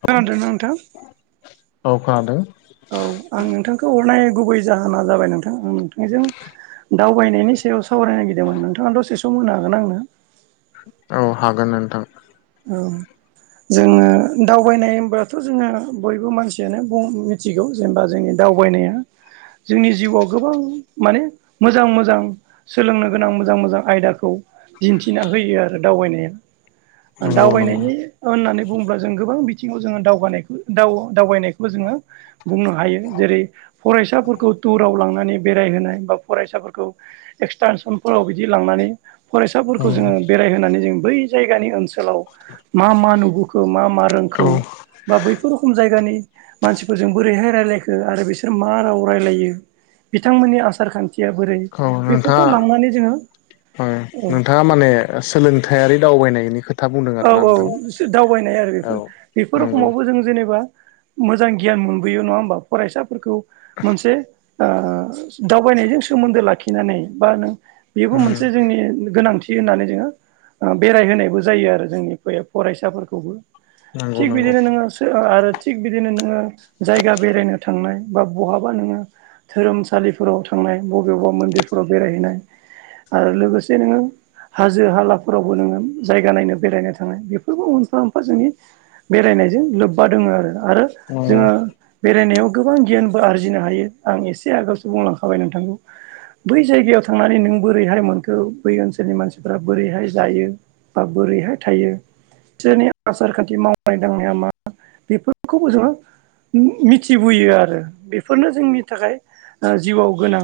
[unintelligible] औ औ खोनादों आं नोंथांखौ हरनाय गुबै जाहोना जाबाय नोंथां आं नोंथांजों दावबायनायनि सायाव सावरायनो नागिरदोंमोन नोंथाङा दसे सम मोनो हागोन आंनो औ हागोन नोंथां औ जोङो दावबायनाय होनब्लाथ' जोङो बयबो मानसियानो मिथिगौ जेनेबा जोंनि दावबायनाया जोंनि जिउआव गोबां माने मोजां मोजां सोलोंनो गोनां मोजां मोजां आयदाखौ दिन्थिना होयो आरो दावबायनाया नंगौ नंगौ दावबायनायनि होननानै बुङोब्ला जों गोबां बिथिङाव जोङो दावगानायखौ दावबायनायखौ जोङो बुंनो हायो जेरै फरायसाफोरखौ टुराव लांनानै बेरायहोनाय बा फरायसाफोरखौ एक्सटेनसनफोराव बिदि लांनानै फरायसाफोरखौ उम जोङो बेरायहोनानै जों बै जायगानि ओनसो ओथिखालाव मा मा नुबोखो मा मा औ रोंखौ बा बैफोर रोखम जायगानि मानसिफोरजों बोरैहाय रायजलायखो आरो बिसोर मा राव रायलायो। बिथांमोननि आसार खान्थिया बोरै औ बेफोरखौ नोंथाङा लांनानै जोङो ओ नोंथाङा माने सोलोंथायारि दावबायनायनि खोथा बुंदों औ आरोना औ नोंथां दावबायनाय आरो औ बेफोर बेफोर नंगौ रखमावबो जों जेनेबा मोजां गियान मोनबोयो नङा होमबा फरायसाफोरखौ मोनसे दावबायनायजों सोमोन्दो लाखिनानै बा नों बेबो उम मोनसे जोंनि गोनांथि। थि होननानै जोङो बेरायहोनायबो जायो आरो जोंनि फरायसाफोरखौबो नंगौ थिग नंगौ बिदिनो नोङो आरो थिग बिदिनो नोङो जायगा बेरायनो थांनाय बा बहाबा नोङो धोरोमसालिफोराव थांनाय बबेबा मन्दिरफोराव बेरायहैनाय आरो लोगोसे नोङो हाजो हालाफोरावबो नोङो जायगा नायनो बेरायनो थांनाय बेफोरबो मोनफा मोनफा जोंनि बेरायनायजों लोब्बा दङ आरो। आरो जोङो बेरायनायाव गोबां गियानबो आरजिनो हायो आं एसे आगोलसो बुंलांखाबाय नोंथां। बै जायगायाव थांनानै नों बोरैहाय मोनखो बै ओनसोलनि मानसिफ्रा बोरैहाय जायो बा बोरैहाय थायो सोरसोरनि आसार खान्थि मावनाय दांनाया मा बेफोरखौबो जोङो मिथिबोयो आरो बेफोरनो जोंनि थाखाय जिउआव गोनां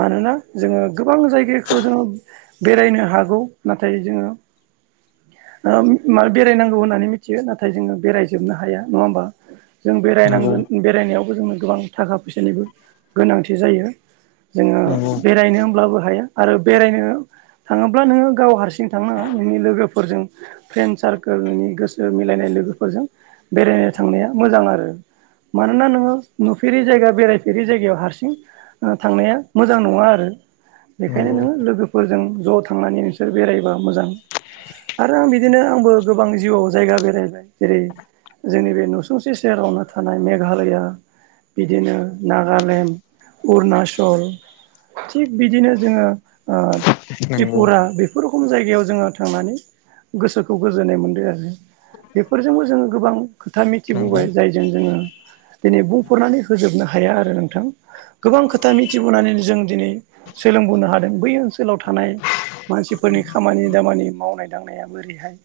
मानोना जोङो गोबां जायगाखौ जोङो बेरायनो हागौ नाथाय जोङो म बेरायनांगौ होननानै मिथियो नाथाय जोङो बेरायजोबनो हाया नङा होमबा? जों नंगौ बेरायनांगोन बेरायनायावबो जोंो गोबां थाखा फैसानिबो गोनांथि जायो। जोङो नंगौ बेरायनो होमब्लाबो हाया। आरो बेरायनो थाङोब्ला नोङो गाव हारसिं थांनाङा नोंनि लोगोफोर फोरजों फ्रेन्ड सारकोलोंनि गोसो मिलायनाय लोगोफोरजों बेरायनो थांनाया मोजां आरो। मानोना नोङो नुफेरि जायगा बेरायफेरि जायगायाव हारसिं थांनाया मोजां नङा आरो। बेखायनो नंगौ नोङो लोगोफोरजों ज' थांनानै नोंसोर बेरायबा मोजां आरो आं बिदिनो आंबो गोबां जिउआव जायगा बेरायबाय जेरै जोंनि बे नुसुंसे सहेरावनो थानाय मेघालया बिदिनो नागालेण्ड, अरुनाचल थिग बिदिनो जोङो नंगौ त्रिपुरा बेफोर रोखोम जायगायाव जोङो थांनानै गोसोखौ गोजोननाय मोनदों आरो बेफोरजोंबो जोङो गोबां खोथा नंगौ नंगौ मिथिबोबाय। जाय जों जोङो दिनै बुंफोरनानै होजोबनो हाया आरो नोंथां। गोबां खोथा मिथिबोनानै जों दिनै सोलोंबोनो हादों बै ओनसोलाव थानाय मानसिफोरनि खामानि दामानि मावनाय दांनाया बोरैहाय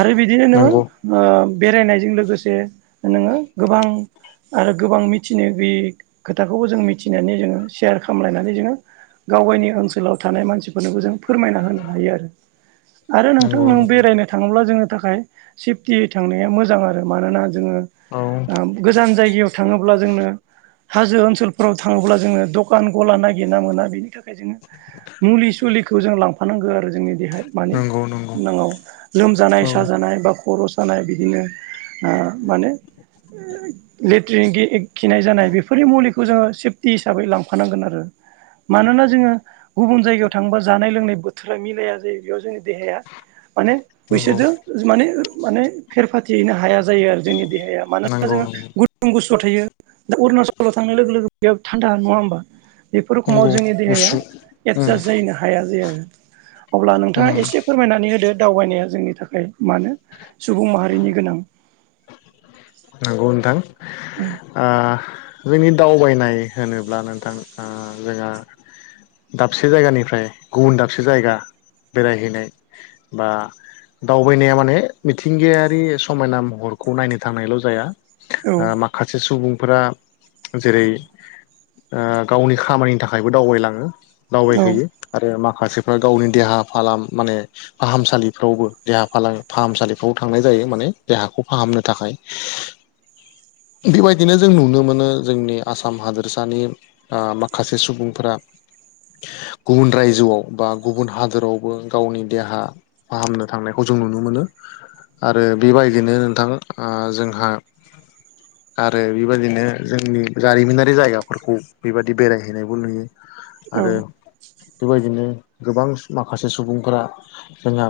आरो बिदिनो नंगौ नोङो बेरायनायजों लोगोसे नोङो गोबां आरो गोबां मिथिनो गैयि खोथाखौबो जों मिथिनानै जोङो सेयार खामलायनानै जोङो गाव गावनि ओनसोलाव थानाय मानसिफोरनोबो जों फोरमायना होनो हायो आरो। आरो नोंथां नंगौ नों नंगौ बेरायनो थाङोब्ला जोंनि थाखाय सेफटियै थांनाया मोजां आरो मानोना जोङो औ ओ गोजान जायगायाव थाङोब्ला जोंनो हाजो ओनसोलफोराव थाङोब्ला जोङो दखान गला नागिरना मोना बेनि थाखाय जोङो मुलि सुलिखौ जों लांफानांगौ आरो जोंनि देहाया माने नंगौ नंगौ नाङौ लोमजानाय औ साजानाय बा खर' जानाय बिदिनो आ माने लेट्रिन खिनाय जानाय बेफोरनि मुलिखौ जोङो सेफटि हिसाबै लांफानांगोन आरो। मानोना जोङो गुबुन जायगायाव थांङोबा जानाय लोंनाय बोथोरा मिलाया जायो बेयाव जोंनि देहाया माने नंगौ बिसोरजों माने माने फेर फाथिहैनो हाया जायो आरो जोंनि देहाया मानोना नंगौ जोङो नंगौ गुदुं गुसुआव थायो दा अरुणाचलाव थांनाय लोगो लोगो बेयाव थान्दा नङा होमबा। बेफोर रोखोमाव नंगौ जोंनि देहाया गुसु उम एडजास्ट जाहैनो हाया जाया आरो। अब्ला नोंथाङा उम एसे फोरमायनानै होदो दावबायनाया जोंनि थाखाय मानो सुबुं माहारिनि गोनां। औ नोंथां आ जोंनि दावबायनाय होनोब्ला आ नोंथां जोंहा दाबसे जायगानिफ्राय गुबुन दाबसे जायगा बेरायहैनाय बा दावबायनाया माने मिथिंगायारि समायना महरखौ नायनो थांनायल' जाया। औ ओ माखासे सुबुंफोरा जेरै ओ गावनि खामानिनि थाखायबो दावबायलाङो औ दावबायहैयो। आरो माखासेफ्रा गावनि देहा फालाम माने फाहामसालिफ्रावबो देहा फालाम फाहामसालिफ्राव थांनाय जायो माने देहाखौ फाहामनो थाखाय। बेफोरबायदिनो जों नुनो मोनो जोंनि आसाम हादोरसानि ओ माखासे सुबुंफोरा गुबुन रायजोआव बा गुबुन हादोरावबो गावनि देहा फाहामनो थांनायखौ जों नुनो मोनो आरो बेबायदिनो नोंथां जोंहा [unintelligible] आरो बेबायदिनो जोंनि जारिमिनारि जायगाफोरखौ बेबादि बेरायहैनायबो नुयो। [unintelligible] आरो बेबायदिनो गोबां माखासे सुबुंफोरा जोंहा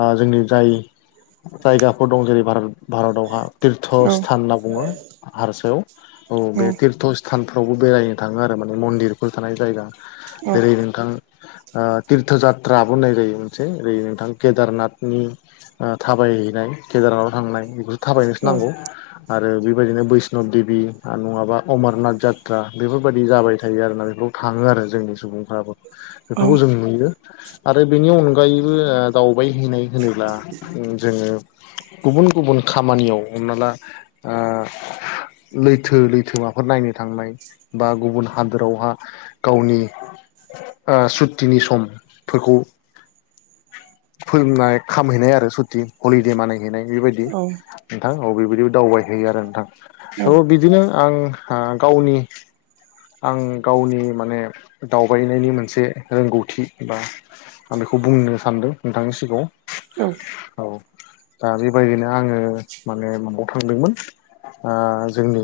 ओ जोंनि जाय जायगाफोर दं जेरै भारत भारतावहा तीर्थ औ स्थान होनना बुङो हारसायाव औ बे तीर्थ थानफ्रावबो बेरायनो थाङो आरो माने मन्दिरफोर थानाय जायगा औ जेरै नोंथां ओ तिरथ' जात्राबो नायलायो मोनसे ओरै नोंथां केदारनाथनि ओ थाबायहैनाय गेजानाव थांनाय बेखौसो थाबायनो [inaudible] आरो बेबायदिनो बैष्णब देबि आरो नङाबा अमरनाथ जात्रा बेफोरबायाददि जाबाय थायो आरोना बेखौ थाङो आरो जोंनि सुबुंफ्राबो औ बेफोरखौ जों नुयो आरो बेनि अनगायैबो दावबायहैनाय होनोब्ला जोङो गुबुन गुबुन खामानियाव हमना ला ओ लैथो लैथोमाफोर नायनो थांनाय। बा गुबुन हादोरावहा गावनि ओ सुतिनि समफोरखौ फोरोंनाय खामहैनाय आरो सुथि हलिदे मानिहैनाय बेबायदि। नोंथां अ बेेबायदि दावबायहैयो आरो नोंथां औ बिदिनो आं गावनि आं गावनि माने दावबायनायनि मोनसे रोंगौथि बा आं बेखौ बुंनो सानदों नोंथांनि सिगाङाव औ औ दा बेबायदिनो आङो माने माबायाव थांदोंमोन ओ जोंनि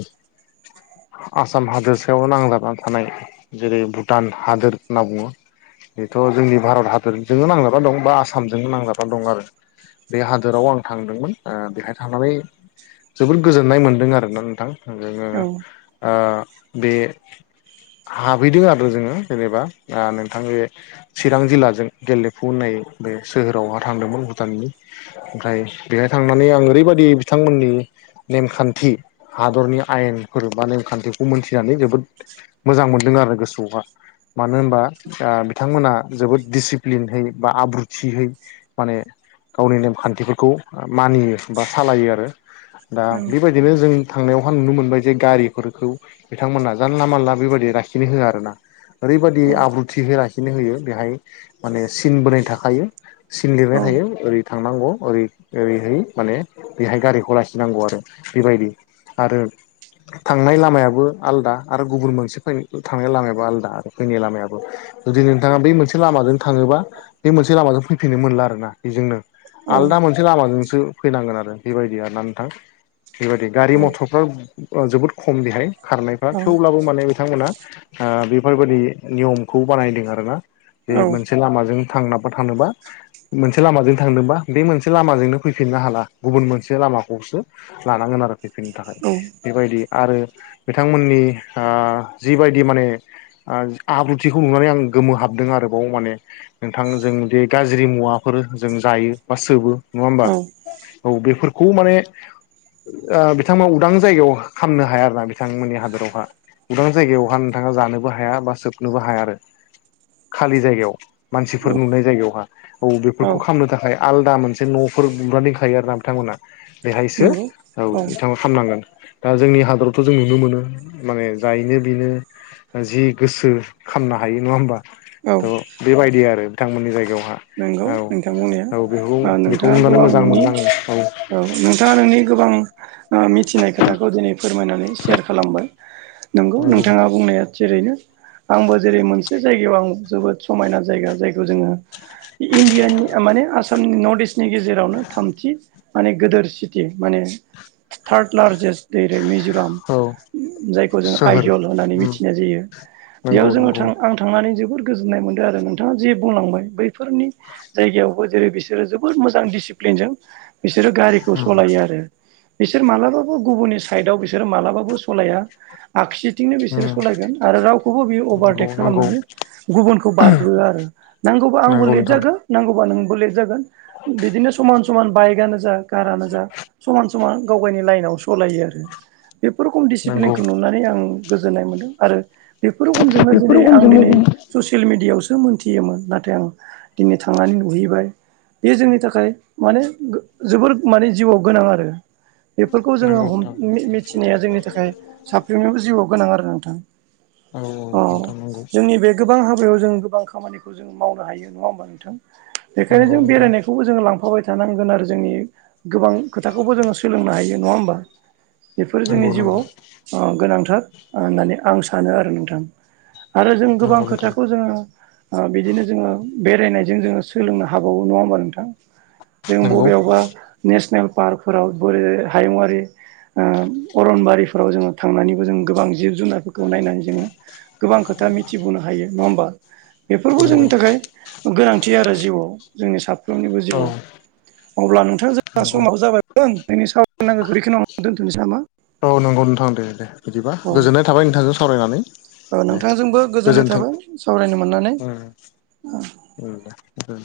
आसाम हादोरसायाव नांजाबना थानाय जेरै भुटान हादोर होनना बुङो। बेथ' जोंनि भारत हादरजोंनो नांजाबा दं बा आसामजोंनो नांजाबा दं आरो। बे हादोराव आं थांदोंमोन। ओ बेहाय थांनानै जोबोद गोजोननाय मोनदों आरोना नोंथां। जोङो ओ बे हाबहैदों आरो जोङो जेनेबा ओ नोंथांनि चिरां जिल्लाजों गेले फुने बे सोहोरावहा थांदोंमोन भुटाननि। ओमफ्राय बेहाय थांनानै आं ओरैबायदि बिथांमोननि नेमखान्थि हादरनि आयेनफोर बा नेमखान्थिखौ मोनथिनानै जोबोद मोजां मोनदों आरो गोसोआवहा। मानो होनबा बिथांमोना जोबोद दिडिसिप्लिनहै बा आब्रुथिरै माने गावनि नेमखान्थिफोरखौ मानियो बा सालायो आरो। दा बेबाय दिनो जों थांनायावहा नुनो मोनबाय जे गारिफोरखौ बिथांमोना जानला मानला बेबायदि लाखिनो होआ आरो ना। ओरैबादि आब्रुथि है लाखिनो होयो बेहाय माने सिन बोनाय थाखायो सिन लिरनाय थायो। ओरै थांनांगौ ओरै ओरैहाय माने बेहाय गारिखौ लासिनांगौ आरो बेबायदि। आरो थांनाय लामायाबो आलदा आरो गुबुन मोनसे फै थांनाय लामायाबो आलदा आरो फैनाय लामायाबो। जुदि नोंथाङा बै मोनसे लामाजों थाङोबा बे मोनसे लामाजों फैफिननो मोनला आरो ना बेजोंनो। आलदा औ मोनसे लामाजोंसो फैनांगोन आरो बेबायदि आरो ना नोंथां बेबायदि। गारि औ मथरफ्रा जोबोद खम बेहाय। खारनायफ्रा औ थेवब्लाबो माने बिथांमोना बेफोरबायाददि नियमखौ बानायदों आरोना। जे मोनसे लामाजों थांनाबा थानोबा मोनसे लामाजों थांदोंबा बे मोनसे लामाजोंनो फैफिननो हाला गुबुन मोनसे लामाखौसो लानांगोन आरो फैफिननो थाखाय। बेबायदि आरो बिथांमोननि ओ जिबायदि माने ओ आब्रुथिखौ नुनानै आं गोमो हाबदों आरोबाव माने नोंथां जों बे गाज्रि मुवाफोर जों जायो बा सोबो। नङा होमबा? औ बेफोरखौ माने बिथांमोना उदां जायगायाव खालामनो हाया आरो ना बिथांमोननि हादरावहा गोदां जायगायावहा नोंथाङा जानोबो हाया बा सोबनोबो हाया आरो खालि जायगायाव। मानसिफोर नुनाय जायगायावहा। औ बेफोरखौ खालामनो थाखाय आलदा मोनसे न'फोर लुना दोनखायो आर ना बिथांमोना। बेहायसो नंगौ औ बिथांआ खामनांगोन। दा जोंनि हादरावथ' जों नुनो मोनो माने जायनो बेनो जि गोसो खामनो हायो। नङा होमबा? औ थ' बेबायदि आरो बिथांमोननि जायगायावहा नंगौ औ नोंथां बुंनाया औ बेखौ बेखौ नोंथाङा नुनानै गोबां मोजां न'नि मोनदों आङो औ नोंथाङा नोंनि गोबां मिथिनाय खोथाखौ दिनै फोरमायनानै सेयार खालामबाय। नंगौ नोंथाङा बुंनाया थिरैनो। आंबो जेरै मोनसे जायगायाव आं जोबोद समायना जायगा जायखौ जोङो इण्डियानि माने आसामनि नर्थ इस्ट नि गेजेरावनो थामथि माने गोदोर सिटि माने थार्ड लार्जेस्ट रै मिज'राम औ जायखौ जों सोहोर आइजल होननानै उम मिथिनाय जायो। बेयाव नंगौ जोङो नंगौ थां आं थांनानै जोबोर गोजोननाय मोनदों आरो। नोंथाङा जे बुंलांबाय बैफोरनि जायगायावबो जेरै बिसोरो जोबोद मोजां डिसिप्लिनजों बिसोरो गारिखौ उम सालायो आरो। बिसोर मालाबाबो गुबुननि साइदआव बिसोर मालाबाबो सलाया। आखि बिथिंनो बिसोरो उम सलायगोन आरो रावखौबो बियो नंगौ अभारदेक नंगौ खालामनानै गुबुनखौ बारग्रोआ आरो नांगौबा आंबो नंगौ लेट नोंथां जागोन नांगौबा नोंबो लेट जागोन। बिदिनो समान-समान बाइकआनो जा, कारानो जा समान समान गाव गावनि लाइनाव सालायो आरो बेफोर खम नंगौ डिसिप्लिनखौ नुनानै आं गोजोननाय मोनदों आरो बेफोर रोखोमजोंनो बेफोर जनै आं रखमजोंनो दिनै जों ससियेल मिऔडियाायावसो मोनथियोमोन नाथाय आं दिनै थांनानै नुहैबाय। बे जोंनि थाखाय माने जोबोर माने जिउआव गोनां आरो बेफोरखौ जोङो नंगौ हम नोंथां मिथिनाया जोंनि थाखाय साफ्रोमनिबो जिउआव गोनां आरो नोंथां। औ अ नोंथां नंगौ जोंनि बे गोबां हाबायाव जों गोबां खामानिखौ जों मावनो हायो। नङा होमबा नोंथां? बेखायनो नंगौ जों नोंथां बेरायनायखौबो जों लांफाबाय थानांगोन आरो जोंनि गोबां खोथाखौबो जोङो सोलोंनो हायो। नङा होमबा? बेफोरो जोंनि नंगौ नंगौ जिउआव गोनांथार होननानै आं सानो आरो नोंथां। आरो जों गोबां नंगौ नोंथां खोथाखौ जोङो ओ बिदिनो जोङो बेरायनाय जों जोङो सोलोंनो हाबावो नङा होमबा नोंथां जों नंगौ बबेयावबा नेसनेल पार्कफोराव बोरै हायुङरारि ओ अरनबारिफोराव जोङो थांनानैबो जों गोबां जिउ जुनारफोरखौ नायनानै जोङो गोबां खोथा मिथिबावनो हायो नङा होमबा बेफोरखौ नंगौ जोंनि थाखाय गोनांथि आरो जिउआव जोंनि साफ्रोमनिबो औ जिउआव अब्ला नोंथां जोंना नंगौ समाबो जाबाय दों दिनै सावरायनांगौखौ बेखिनियावनो दोनथ'नोसै नामा? औ नंगौ नोंथां दे दे बिदिबा औ गोजोननाय थाबाय नोंथांजों सावरायनानै। दे नोंथांजोंबो गोजोननाय गोजोन्थों थाबाय सावरायनो मोननानै। उम उम दे